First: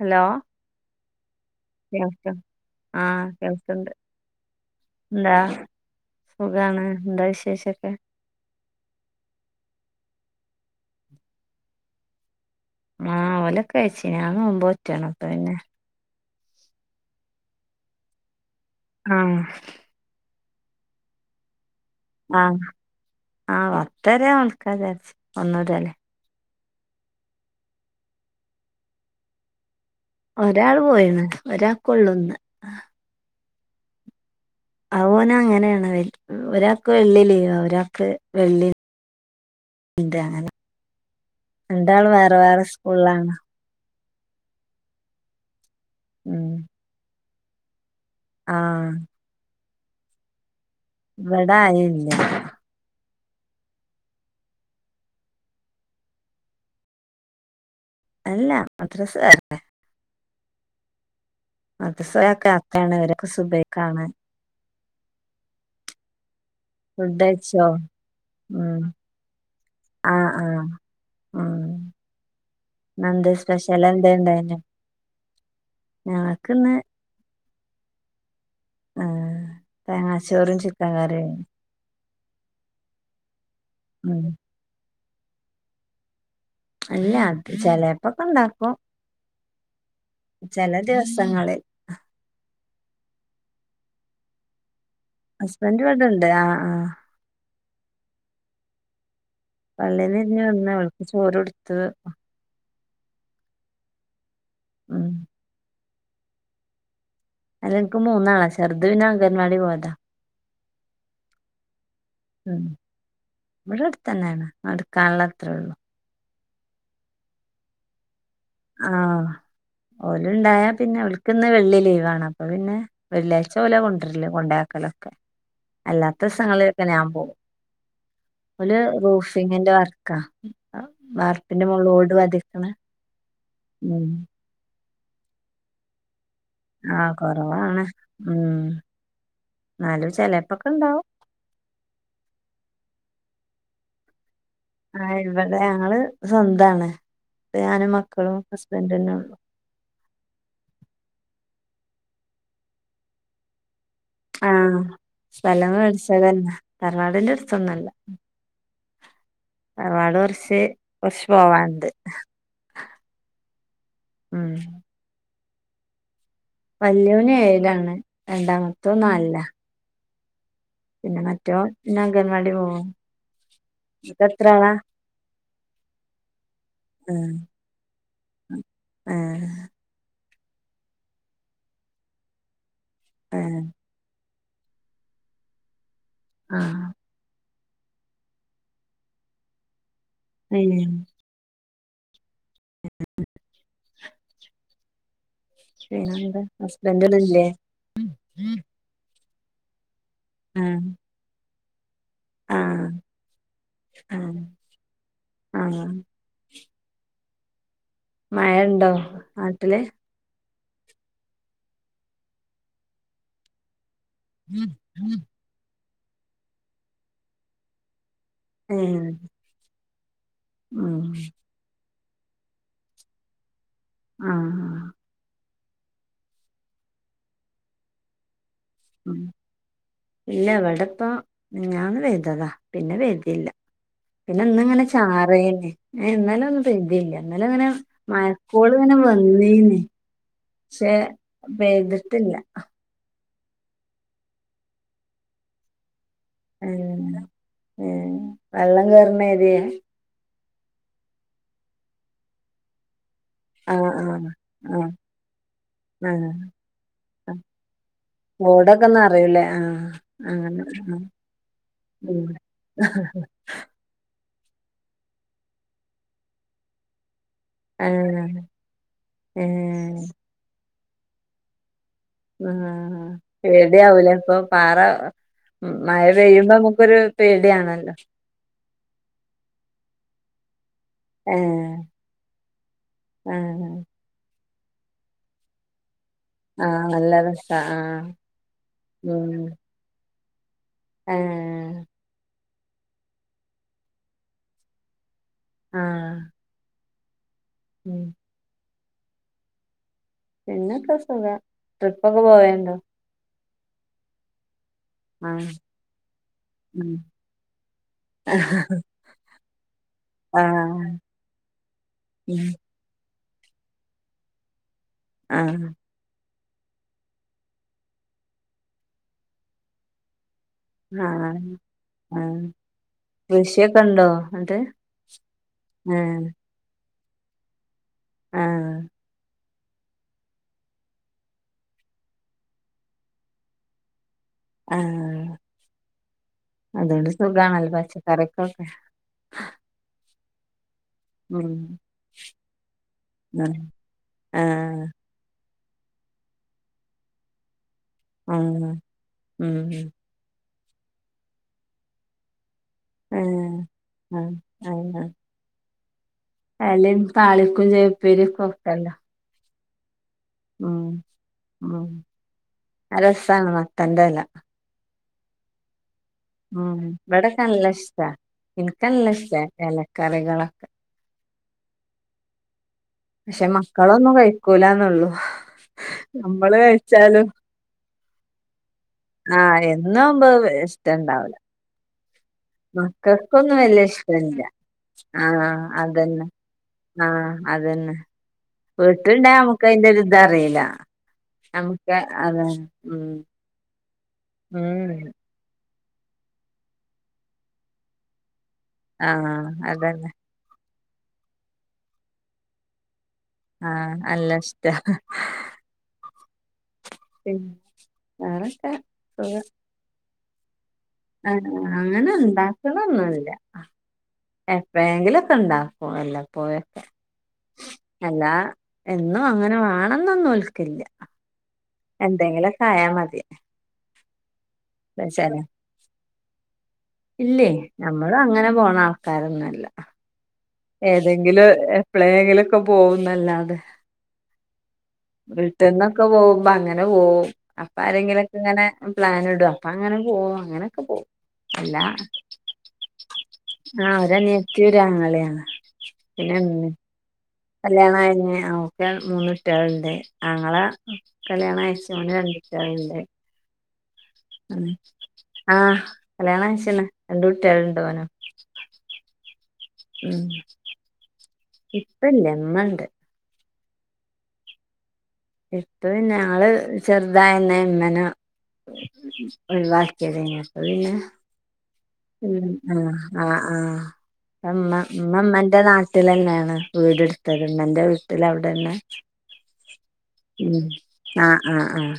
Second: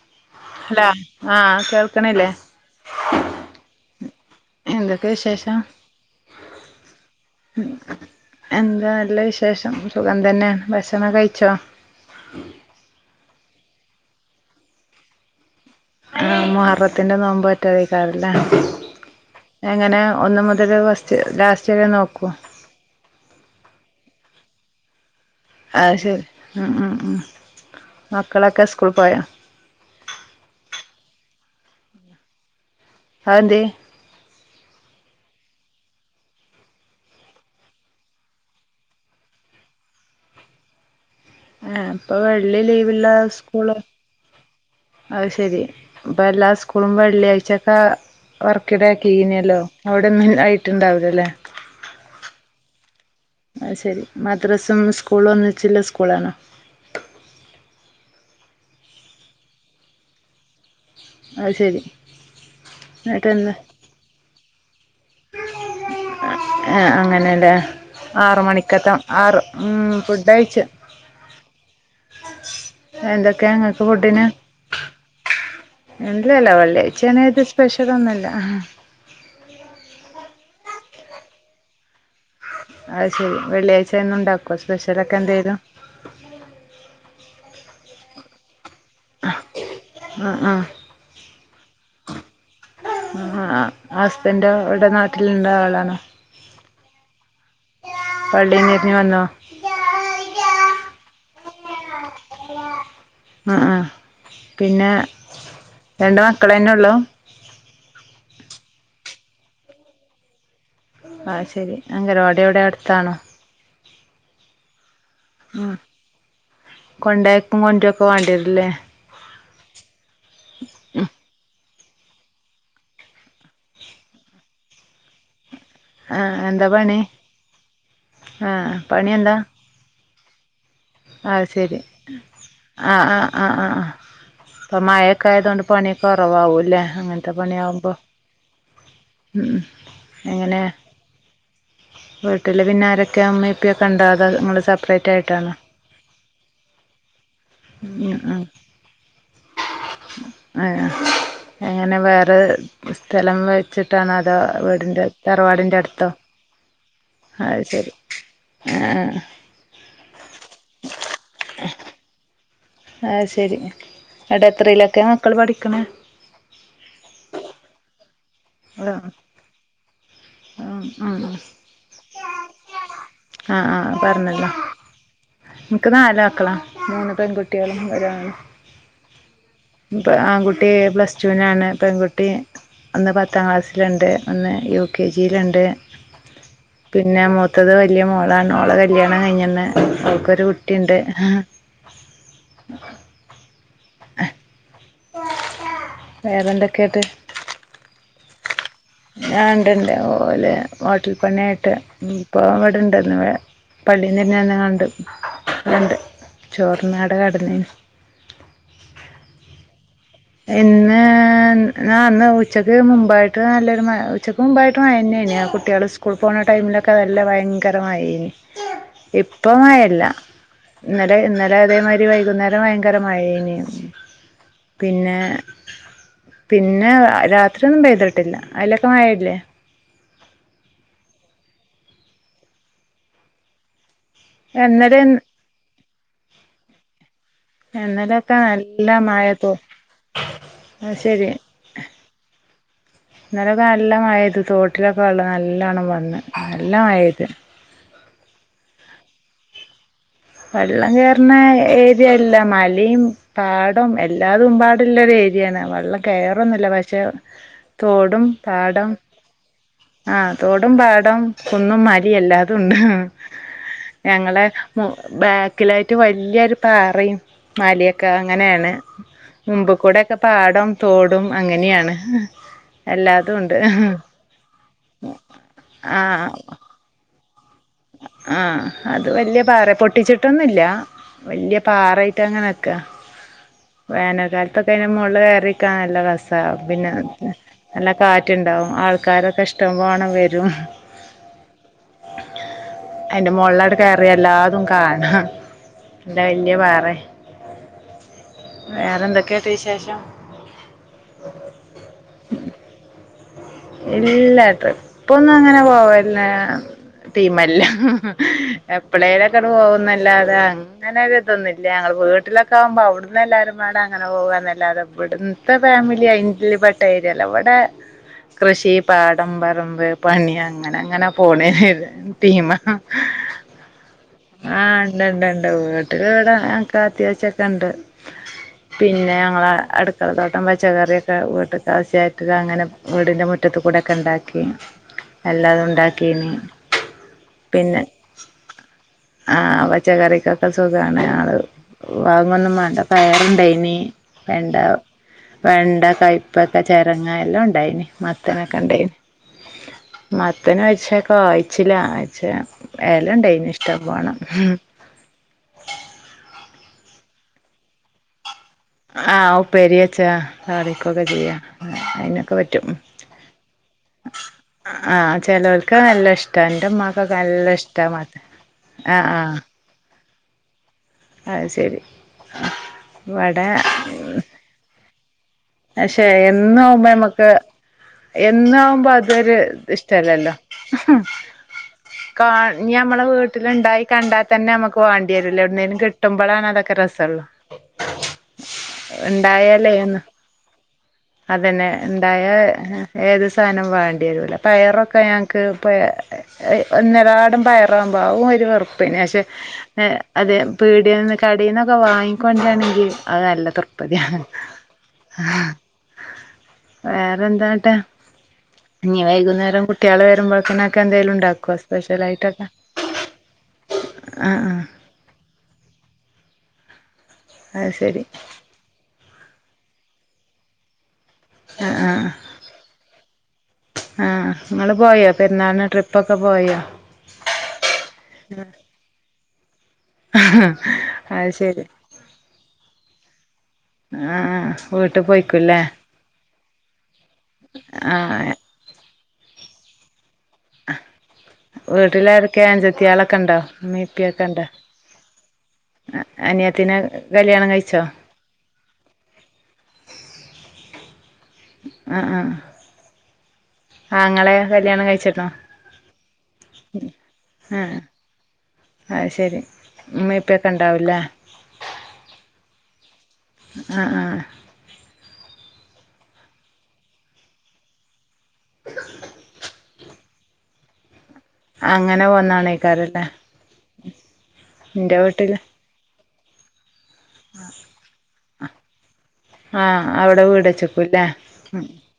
Hello hello ആഹ കേൾക്കണില്ലേ കേൾക്ക ആഹ് കേൾക്ക്ണ്ട് എന്തൊക്കെ എന്താ വിശേഷം സുഖാണ് എന്താ മ് വിശേഷൊക്കെ എന്താ നല്ല വിശേഷം സുഖം തന്നെ ഭക്ഷണം കഴിച്ചോ ആഹ് ഓലൊക്കെ കൈച്ചി ഞാന് നോമ്പോറ്റണ് അപ്പ പിന്നെ ആ മുഹർത്തിന്റെ നോമ്പോറ്റാതയ്ക്കാരല്ലേ ആഹ് എങ്ങനെ ഒന്ന് മുത [unintelligible] ആഹ് ആഹ് പത്തെരെ നോൽക്കാ വിചാരിച്ച് വന്നതല്ലെ അത് ശരി ഉം ഉം ഉം മക്കളൊക്കെ സ്കൂൾ പോയോ ഒരാൾ പോയിണ് ഒരാക്കുള്ളുന്നു അതന്തേ അ ഓന് അങ്ങനെയാണ് ഒരാൾക്ക് വെള്ളി ലീവാ ഒരാൾക്ക് വെള്ളി ഇടെ അങ്ങനെ ആഹ് രണ്ടാളും ഇപ്പൊ വേറെ വെള്ളി വേറെ ലീവില്ല സ്കൂളാണ് സ്കൂള് അത് ശെരി അപ്പ എല്ലാ ഉം സ്കൂളും വെള്ളിയാഴ്ചക്കെ ആഹ് വർക്കിടയാക്കി ഇനല്ലോ അവിടെന്ന് വിടെ ആരൂല്ല അത് ശെരി മദ്രസും സ്കൂളും ഒന്നിച്ചുള്ള സ്കൂളാണോ അല്ല മദ്രസ വേറെ [unintelligible] ശരി മദ്രസ് ഒരാക്ക് അക്കാണ് ഒരൊക്ക് സുബഹിക്കാണ് [inaudible] ഏ അങ്ങനെല്ലേ ഫുഡഴിച്ചോ ഉം ആറുമണികത്തെ ആറ് ഉം ആഹ് ആഹ് ഫുഡഴിച്ചു ഉം ഇന്നെന്തേ എന്തൊക്കെ ഇങ്ങക്ക് സ്പെഷ്യൽ എന്തേ ഫുഡിന് ഇണ്ടായിനോ ഇല്ലല്ല ഞങ്ങക്കിന്ന് വെള്ളിയാച്ചേണ്ര്തി സ്പെഷ്യൽ ഒന്നുല്ല ആഹ് തേങ്ങാച്ചോറും ചിക്കൻ കറിയും അത് ശരി വെള്ളിയാഴ്ച എന്നും ഉം ഉണ്ടാക്കോ സ്പെഷ്യലൊക്കെ എന്തേലും അല്ല അത് ചിലേപ്പോക്കെ ഉണ്ടാക്കും ആഹ് ആഹ് ചില ദിവസങ്ങളിൽ ആഹ ഹസ്ബന്റോ ഇവിടെ നാട്ട് ഹസ്ബന്റ് ഇവിടെണ്ട് ആഹ ആഹ പള്ളിന്ന് ര്ഞ് വന്നോ പള്ളിന്ന് രിഞ്ഞ് വന്ന് ഓല്ക്ക് ചോറൊടുത്ത് അ ആ പിന്നെ ഉം രണ്ട് മക്കളന്നെ ഉള്ളു അല്ലെൻക്ക് മൂന്നാളാ ചെർത് പിന്നെ അംഗൻവാടി പോയതാ ആ ശെരി ഉം ഇവിടെടുത്തെന്നേണ് നടക്കാനുള്ളത്രേ ഒള്ളു കൊണ്ടയാക്കും കൊണ്ടൊര്ക്കെ വാണ്ടിരും ആ ഓലുണ്ടായ പിന്നെ ഓൽക്ക്ന്ന് വെള്ളി ലീവാണ് അപ്പൊ പിന്നെ വെള്ളിയാഴ്ച ഓലെ കൊണ്ടര്ല് കൊണ്ടാക്കലൊക്കെ ആഹ് എന്താ അല്ലാത്തസങ്ങളിലൊക്കെ പണി ഞാൻ പോവും ആഹ് ഓല് പണി എന്താ റൂഫിങ്ങിന്റെ വർ ക്ക വാർപ്പിന്റെ ഓട്പതിക്ക്ണെ അ ആ ആഅപ്പ മയൊക്കായതോണ്ട് പണിക്ക കവാവുല്ലേ ആഹ് അങ്ങൻത്തെ കൊറവാണ് പണിയാവുമ്പോ ഉം ഉം ഉം എന്നാലും എങ്ങനെ ചെലപ്പൊക്കെ ഇണ്ടാവും വീട്ടില് പിന്നാരൊ ക്കെ മ്മേം പ്പേംക്കെണ്ടോ അതോ നിങ്ങള് സെപ്പറേറ്റായ്ട്ടാണോ ങ്ങള് സ്വന്താണ് ഞാനും ഉം മക്കളും ഹസ്ബൻഡന്നെള്ളു ആ എങ്ങനെ വേറെ സ്ഥലം വെ ട്ടിട്ടാണോ അതോ ആഹ് വീടിന്റെ സ്ഥലം തറവാടിന്റെ അടുത്തോ മേടിച്ചതന്നെ തറവാടിന്റെ അത് അടുത്തൊന്നല്ല ശെരി ആ ആ തറവാട് കൊർച്ച് കൊർച്ച് പോവാണ്ട് അത് ശെരി ഉം അടെത്രയിലൊക്കെ മക്കൾ പഠിക്കണെ വല്യോന് ഏഴ്ലാണ് രണ്ടാമത്തോന്നാൽലാ ഉം ഉം അംഗൻവാടി പോവും ആ ആ ഇങ്ങക്ക് എത്ര പറഞ്ഞല്ലോ ആളാ നിക്ക് നാല് മക്കളാ മൂന്ന് ആഹ് പെൺകുട്ടികളും ഒരാണും ആഹ് പ്പൊ ആൺകു ട്ടി പ്ലസ് ടൂ നാണ് പെൺകുട്ടി ഒന്ന് പത്താം ആഹ് ക്ലാസ്സില്ണ്ട് ഒന്ന് യു കെ ജിൽണ്ട് ആഹ് പിന്നെ മു ത്തത് വല്യ മോളാണ് മോളെ കല്യാണം കഴിഞ്ഞന്ന് ഓൾക്കൊരു ഏഹ് കുട്ടിണ്ട് [inaudible] പിന്നെന്താ ഹസ്ബൻഡ് വടെ ല്ലേ ആ ണ്ട്‌ ണ്ട് ഓല് ഹോട്ടൽ പണിയായിട്ട് ഇപ്പൊ വിടെണ്ട് ആഹ് ന്ന് പള്ളിന്നിര്ഞ്ങ്ങാണ്ടു വടെ ആഹ് ണ്ട് ചോർന്നട കടന്നീന് മയണ്ടോ നാട്ടില് ഇന്ന് ഞാ ന്ന് ഉച്ചക്ക് മുമ്പായിട്ട് നല്ലൊരു മഴ ഉച്ചക്ക് മുമ്പായിട്ട് മയന്നേന് ആ കുട്ട്യാള് സ്കൂൾ പോകണ ടൈമിലൊക്കെ നല്ല ഭയങ്കരമയേനി ഏഹ് ഇപ്പ മയല്ല ഉം ഇന്നലെ ഇന്നലെ അതേമാ തിരി വൈകുന്നേരം ഭയങ്കരമയേയ്നി ആ ആ പിന്നെ പിന്നെ രാത്രിഒന്നും പെയ്തിട്ടില്ല അയ്ലൊക്കെ ഉം മയല്ലേ ഇല്ല വിടെപ്പ മിഞാന്ന് പെയ്തതാ പിന്നെ പെയ്തില്ല പിന്നെ ന്ന്ങ്ങനെ ഇന്നലെ ചാറീനു എ ന്നെലൊന്നും പെയ്തീല്ല ന്നെലെങ്ങനെ ഇന്നലെയൊക്കെ നല്ല മഴക്കോള്ങ്ങനെ മഴ തോ വന്നീന് അത് ക്ഷെ പെയ്തിട്ടില്ല ന്നെലൊക്കെ നല്ല മഴപെയ്ത് തോട്ടിലൊക്കെ വള്ള നല്ലോണം വള്ളം നല്ല മഴ ഏഹ് പെയ്ത് ഏഹ് വെള്ളം കേറുന്ന ഏരിയേ വെള്ളം കേറുന്ന ഏരിയല്ല മലേം പാടം ആഹ് ആഹ് എല്ലാതും പാടള്ള ഒരു ഏരിയാണ് വെള്ളം ആഹ് കേറൊന്നില്ല പക്ഷെ ആഹ് തോടും തോടൊക്കെ പാടം നറയൂലേ ആഹ് ആ അങ്ങനെ തോടും പാടം കുന്നും മല എല്ലാതും ഉണ്ട് അ ഹാ ഹ ഞങ്ങളെ ബാക്കിലായിട്ട് വല്ല്യൊര് പാറിം മാലെക്കെ ആഹ് അങ്ങനെണ് ഏഹ് മുമ്പ്ക്കൂടെക്കെ പാടം തോടും അങ്ങനെയാണ് ആ എല്ലാതും ഉണ്ട് പേട്യവൂലേ അപ്പൊ പാറ ഉം മഴ പെയ്യുമ്പോ നമുക്കൊരു പേടിയാണല്ലോ ആ അത് വലിയ പാറ പൊട്ടിച്ചിട്ടൊന്നുല്ല. വല്യ ഏഹ് പാറായിട്ട് അങ്ങനെ നിക്ക ആഹ് വേനൽ കാല അപ്പത്തേന് മൊളില് കേറിനിക്കാൻ നല്ല ര സാ ആഹ് പിന്നെ നല്ല രസാ നല്ലാ ആഹ് കാറ്റുണ്ടാവും ആൾക്കാരൊക്കെ ഇഷ്ടം പോണം വരും ആ അതിന്റെ മുകളിലാട് കയറിയാൽ എല്ലാതും കാണാ ആഹ് എന്താ വലിയ പാറെ ഉം വേറെന്തൊക്കെട്ട് വിശേഷം? പിന്നൊക്കെ സുഖം. ട്രിപ്പൊക്കെ പോവേണ്ടോ? ഇല്ല ട്രിപ്പൊന്നും ആഹ് അങ്ങനെ പോവേല്ല. ഉം ടീമല്ല എപ്പളേലൊക്കൊന്ന് പോകുന്നല്ലാതെ ആഹ് അങ്ങനൊരിതൊന്നുല്ല ഞങ്ങ ഉം വീട്ടിലൊക്കെ ആകുമ്പോ അവിടന്ന് എല്ലാവാരും വേണം അങ്ങനെ പോകുന്നല്ലാതെ ഇവിടത്തെ ആഹ് ഫാമിലി അയി ൽപ്പെട്ട ഏരിയല്ല ഇവിടെ കൃഷി പാടം പറമ്പ് പണി യങ്ങ അങ്ങനെ അങ്ങനെ പോണ് ആഹ് ആഹ് ടീമാ കൃഷിയൊക്കെ ഉണ്ടോ എന്നിട്ട് ആ ഇണ്ട് ഇണ്ട് ഇണ്ട് വീട്ടില് ആഹ് ഇവിടെ ഞങ്ങക്ക് അത്യാവശ്യക്കെ ഇണ്ട്. ആഹ് പിന്നെ ഞങ്ങളെ അടുക്കള തോട്ടം പച്ചക്കറിയൊക്കെ വീട്ട് കാവശ്യായിട്ടത് അങ്ങനെ വീടിന്റെ മുറ്റത്ത് കൂടൊക്കെണ്ടാ ക്കി ആഹ് അല്ലാതും ഉണ്ടാക്കിനി. അതുകൊണ്ട് സുഖാണല്ലോ പച്ചക്കറിക്കൊക്കെ ആ പച്ചകറിക്കൊക്കെ സു സുഖാണ് ഞങ്ങള് ഉം വാങ്ങൊന്നും വണ്ട ഉം പയറുണ്ടായിനി, വെണ്ട ആഹ് വെണ്ട, കയ്പക്ക, ചെരങ്ങ എല്ലം ഇണ്ടായിനി. മത്തനൊക്കെ ആഹ് ഇണ്ടായിനി. ഉം മ ത്തന് വയ്ച്ചേക്കോ വായിച്ചില്ല അയച്ച ഏല ഉണ്ടായിനി ആഹ് ഇഷ്ടം വണം ആഹ് ലെ താളിക്കും ചേപ്പീരക്കും ഒക്കല്ലോ? അച്ചാ തടിക്കൊക്കെ ചെയ്യാ ഉം അതിനൊക്കെ പറ്റും നല്ല രസാണ് മത്തന്റെല ആ ചിലവർക്കാണ് നല്ല ഇഷ്ടാ എന്റെ ഉം ഉമ്മാക്കൊക്കെ ഇവിടൊക്കെ നല്ല ഇഷ്ടാ മത്തൻ ഇൻക്ക് നല്ല ആഹ് ഇഷ്ട ആഹ് എലക്കറികളൊക്കെ അത് ശരി പക്ഷെ ഇവിടെ മക്കളൊന്നും കഴിക്കൂലന്നൊള്ളൂ പക്ഷെ എന്നുവുമ്പോ നമ്മക്ക് എന്നവുമ്പോ അതൊരു ആഹ് എന്നാവുമ്പോ ഇഷ്ടല്ലല്ലോ? ഇഷ്ടണ്ടാവൂല കാ ഞമ്മളെ മക്കൾക്കൊന്നും വീട്ടിലുണ്ടായി വല്ല്യ കണ്ടാ ഇഷ്ടല്ല തന്നെ നമുക്ക് വാണ്ടി ആ വരൂല എവിടുന്നേലും അതന്നെ കിട്ടുമ്പളാണ് അതൊക്കെ ആ രസൊള്ളു ആ അതന്നെ വീട്ടുണ്ടയ നമക്ക് ഉണ്ടായാലേ അയിന്റെ ഒന്ന് ഒരു ഇത് അറില്ല. അതന്നെ ഇണ്ടായ ഏത് സാധനം വേണ്ടിരൂല്ല ഉം പയറൊക്കെ ഞങ്ങൾക്ക് ഇപ്പ ഒന്നിരാടം പയറാകുമ്പോ ആകും ഒരു വെറുപ്പിന്നെ പക്ഷേ ആഹ് അതന്നെ അത് പീടികയിന്ന് കടയിൽന്നൊക്കെ വാങ്ങിക്കൊണ്ടാണെങ്കിൽ അത് നല്ല ആഹ് തൃപ്പതിയാ നല്ല ഇഷ്ടാ ആ വേറെ പിന്നെ എന്താന്നട്ട്? വേറൊക്കെ ഇനി വൈകുന്നേരം കുട്ടികള് വരുമ്പോഴത്ത്ന് ആ അങ്ങനെ ഇണ്ടാക്കലൊന്നുല്ല. ആ ആ എപ്പഴെങ്കിലുമൊക്കെ ഇണ്ടാക്കും വല്ലപ്പോയൊക്കെ അത് ശരി എന്നും അങ്ങനെ വേണംന്നൊന്നും ഒൽക്കില്ല ആ ആ എന്തെങ്കിലൊക്കെ ആയാ മതി ആ നിങ്ങൾ പോയോ പെരുന്നാളിന് ട്രിപ്പ് ഒക്കെ പോയോ? ഇല്ല്യ നമ്മൾ അങ്ങനെ പോണാൾക്കാരൊന്നുമല്ല അത് ഏതെങ്കിലും ശരി എപ്പോഴെങ്കിലുമൊക്കെ പോകുംന്നല്ലാതെ ആ വീട്ടിൽ പോയിക്കൂല്ലേ ബ്രിട്ടെന്നൊക്കെ പോകും അപ്പൊ അങ്ങനെ പോകും അപ്പൊ ആ ആരെങ്കിലുംമൊക്കെ ഇങ്ങനെ പ്ലൻ ഇടും അപ്പൊ അങ്ങനെ പോകും അങ്ങനെയൊക്കെ പോകും വീട്ട്ലാരൊക്കെ അഞ്ച ത്തിയോളക്കെണ്ടോ ആഹ് ഇമ്മിംഇപ്പിം ഒക്കെണ്ടോ ഒരനിയത്തി ഒരാങ്ങളെയാണ് അ അനിയത്തിനെ കല്യാ കല്യാണയ്ഞ്ഞ് ഓക്ക് മൂന്ന്ട്ട്യോള്ണ്ട് ആങ്ങള കല്യാണയ്ച് ആ ഓന് ആ രണ്ടുട്ട്‌യോള്ണ്ട് ആങ്ങളെ കല്യാണംകയ്ച്ച്ക്ണ് ആ കല്യാണയ്ച്ചല്ലോ രണ്ട് കുട്ട്യോള്ണ്ട് ഓനും അശെരി ഇമ്മിംഇപ്പിംഒക്കെ ണ്ടാവുല്ലേ ഇപ്പല്യ ഇമ്മണ്ട് അ ആ ഇപ്പ പിന്നെ ആള് ചെറതായന്നെ ഇമ്മനെ ഒയ് വാ ക്കെതേനി അപ്പ പിന്നെ അങ്ങനെ ഉം പോന്നതാണേക്കാരല്ലേ ആ ആ ആ ഇമ്മ എൻ്റെ വീട്ടില് ഇമ്മമ്മന്റെ നാ ട്ട്ലന്നേണ് വീട് ട്ത്തെത് ഇമ്മന്റവീട്ടില് അവ്ടെന്നേ ആ അവ്ടെ വീടെച്ചെക്കുല്ലേ ആഹ് ഉം ആഹ്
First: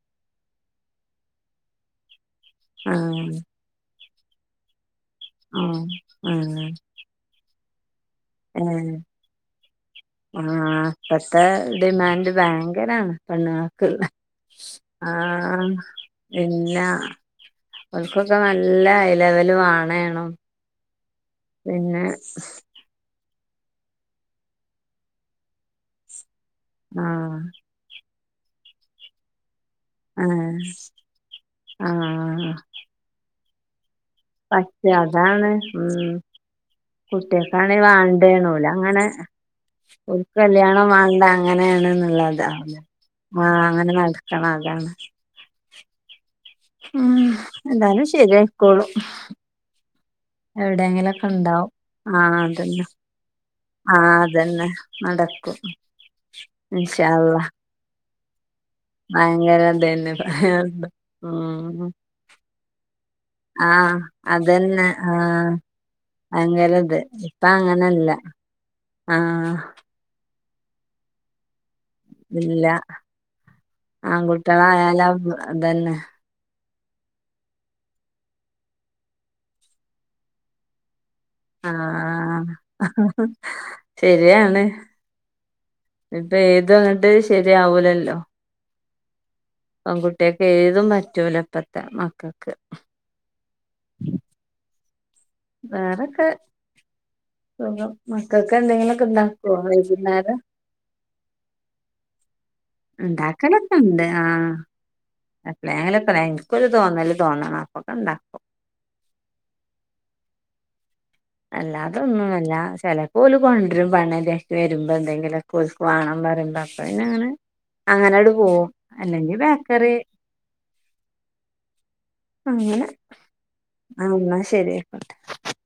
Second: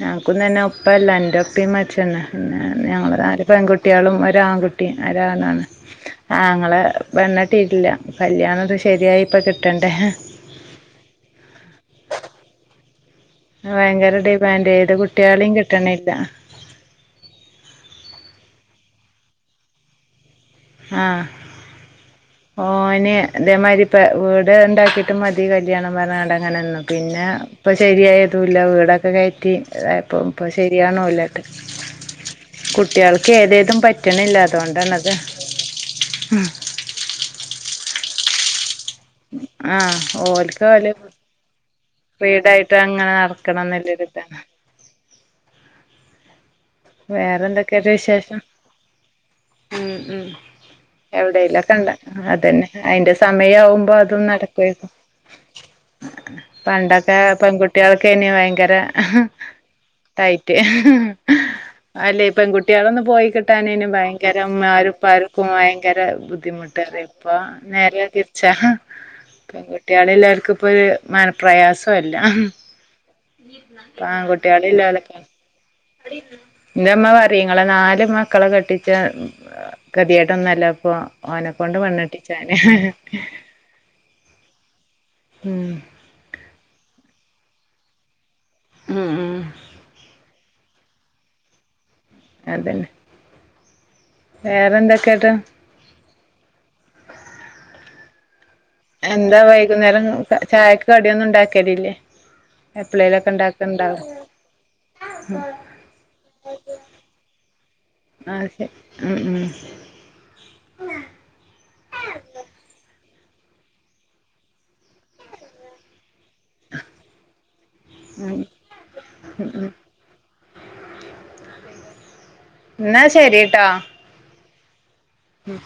എ അനക്കും തന്നെ ഉപ്പല്ല ന്റപ്പിം മരിച്ച്ണ് ഇന്നേ ആഹ് ഞങ്ങള് ആഹ് നാല് പെൺകുട്ടിയേളും ഒരാകുട്ടിം ഒരാണാണ് ആഹ് ആഹ് ആങ്ങള പെണ്ണെട്ടീട്ട്ല്യ കല്യാണത് ഏഹ് ശരിയായിപ്പൊ കിട്ടണ്ടേ ആഹ് ഇപ്പത്തെ ഡിമാൻഡ് ഭയങ്കരാണ് പെണ്ണ്ങ്ങക്ക് ഭയങ്കര ഡിമാൻഡ് ശ് ഏത് ആ കുട്ടികളെയും കിട്ടണില്ല ഇല്ലാ അവക്കൊക്കെ നല്ല ഹൈ ലെവല് വാണേണും ആ ഓന് ഇതേമായ്തിരി പെ വീട്ണ്ടാക്കീട്ട് മതീ കല്യാണം പറഞ്ഞാണ്ട്ങ്ങനെ ന്നു പിന്നെ ആഹ് പ്പൊശരിയായ റ്റൂല്യ വീടൊക്കെ കേറ്റി ദായപ്പൊ ഇപ്പൊ ഏഹ് ശരിയാവ്ണൂല്യ ആഹ് കുട്ട്യാള് കേദേതും പറ്റ്ണ്‌ല്ല അതോണ്ടാണത്. ന്നേ ഉം കുട്ടിയേക്കാണേ വാണ്ടേ നൂലാ ഇങ്ങനെ ആ ഉം ഓൽക്ക് ഒരുകല്യാണം ഓലെ വന്നങ്ങനെണ് ന്ന്ള്ളതാ ഫ്രീഡായിട്ട് അങ്ങനെ ആ നടക്കണം അങ്ങനെ എന്നുള്ളൊരു ഇതാണ് നടക്കണം അതാണ് ഉം വേറെ എന്തൊക്കെയുണ്ട് എന്തായാലും വിശേഷം ശരിയായ്ക്കോളും ഉം ഉം എവ്ടെങ്കിലൊക്കെണ്ടാവും എവിടെലൊക്കെ ഉണ്ട് ആ അതന്നെ അതെന്നെ അതിന്റെ ആ സമയമാവുമ്പോൾ അതും അതെന്നെ നടക്കുമായിരിക്കും നടക്കും പണ്ടൊക്കെ ഇൻഷാഅള്ളാ പെൺകുട്ടികൾക്കയ്ന് ഭയങ്കര അങ്ങനെന്തേലിണ്ടെ പറയെണ്ട് ഉം അല്ലേയ് പെങ്കുട്ട്യോളൊന്ന്പോയി കിട്ടാനെനു ആഹ് ഭയങ്കരം അതന്നെ മ്മാരുംപ്പാര്ക്കും ആഹ് വയങ്കര ഭയങ്കര ബുദ്ധിമുട്ട ഇത് റിപ്പൊ ഇപ്പ നേരെ അങ്ങനല്ല തിര് ച്ച ഹാ ആഹ് പെങ്കുട്ടിയാള് എല്ലാര്ക്ക്പൊര് മന പ്രയാസുല്ല അ ഹും ഇല്ല ആൺകുട്ടികളായാലാ ആങ്കുട്ടിയോളില്യോലൊക്കെ അതന്നെ ന്റമ്മ പറിം ങ്ങളെ നാല് മക്കളെ കെട്ടിച്ച കെതിയേടൊന്നല്ല പ്പൊ ഓനക്കൊണ്ട് പെണ്ണെട്ടിച്ചാന് ആഹ് ഉം ഇപ്പേതുങ്ങട്ട് ശര്യാവൂലല്ലോ ഉം ഉം പെങ്കുട്ട്യേക്ക് ഏതും പറ്റൂല ഇപ്പത്തെ മക്കക്ക് വേറെന്ത വേറൊക്കെ സുഖം മ ക്കെ എന്താ ക്കേന്തേലൊക്കെണ്ടാക്ഓ വൈകുന്നേരം ചായക്ക് കടിയൊന്നും ഉണ്ടാക്കലില്ലേ എപ്പളേലൊക്കെ ഉണ്ടാക്കണ്ടാവും ഇണ്ടാക്കലൊക്കെണ്ട് ആ എപ്ളേങ്ങ്ലൊക്കെ ൻക്കൊര് തോന്നല് തോന്നണം ആ അപ്പൊക്കെണ്ടാക്കും ശരി ഉം ഉം അല്ലാതൊന്നുമല്ല ചെലപ്പോ ഓല് കൊട്രും പെണ്ണേന്തെന് വെരുമ്പൊന്തെങ്കിലൊക്കെ ഓല്ക്ക് വാണം പറ് അപ്പ പിന്നെ അങ്ങനെ അങ്ങനട് ഉം പോവും അല്ലെങ്കി ഉം ബേക്കറി അങ്ങനെ എന്നാ ശരിട്ടോ ആ ന്നാ ശരി അയ്ക്കോട്ടെ ഉം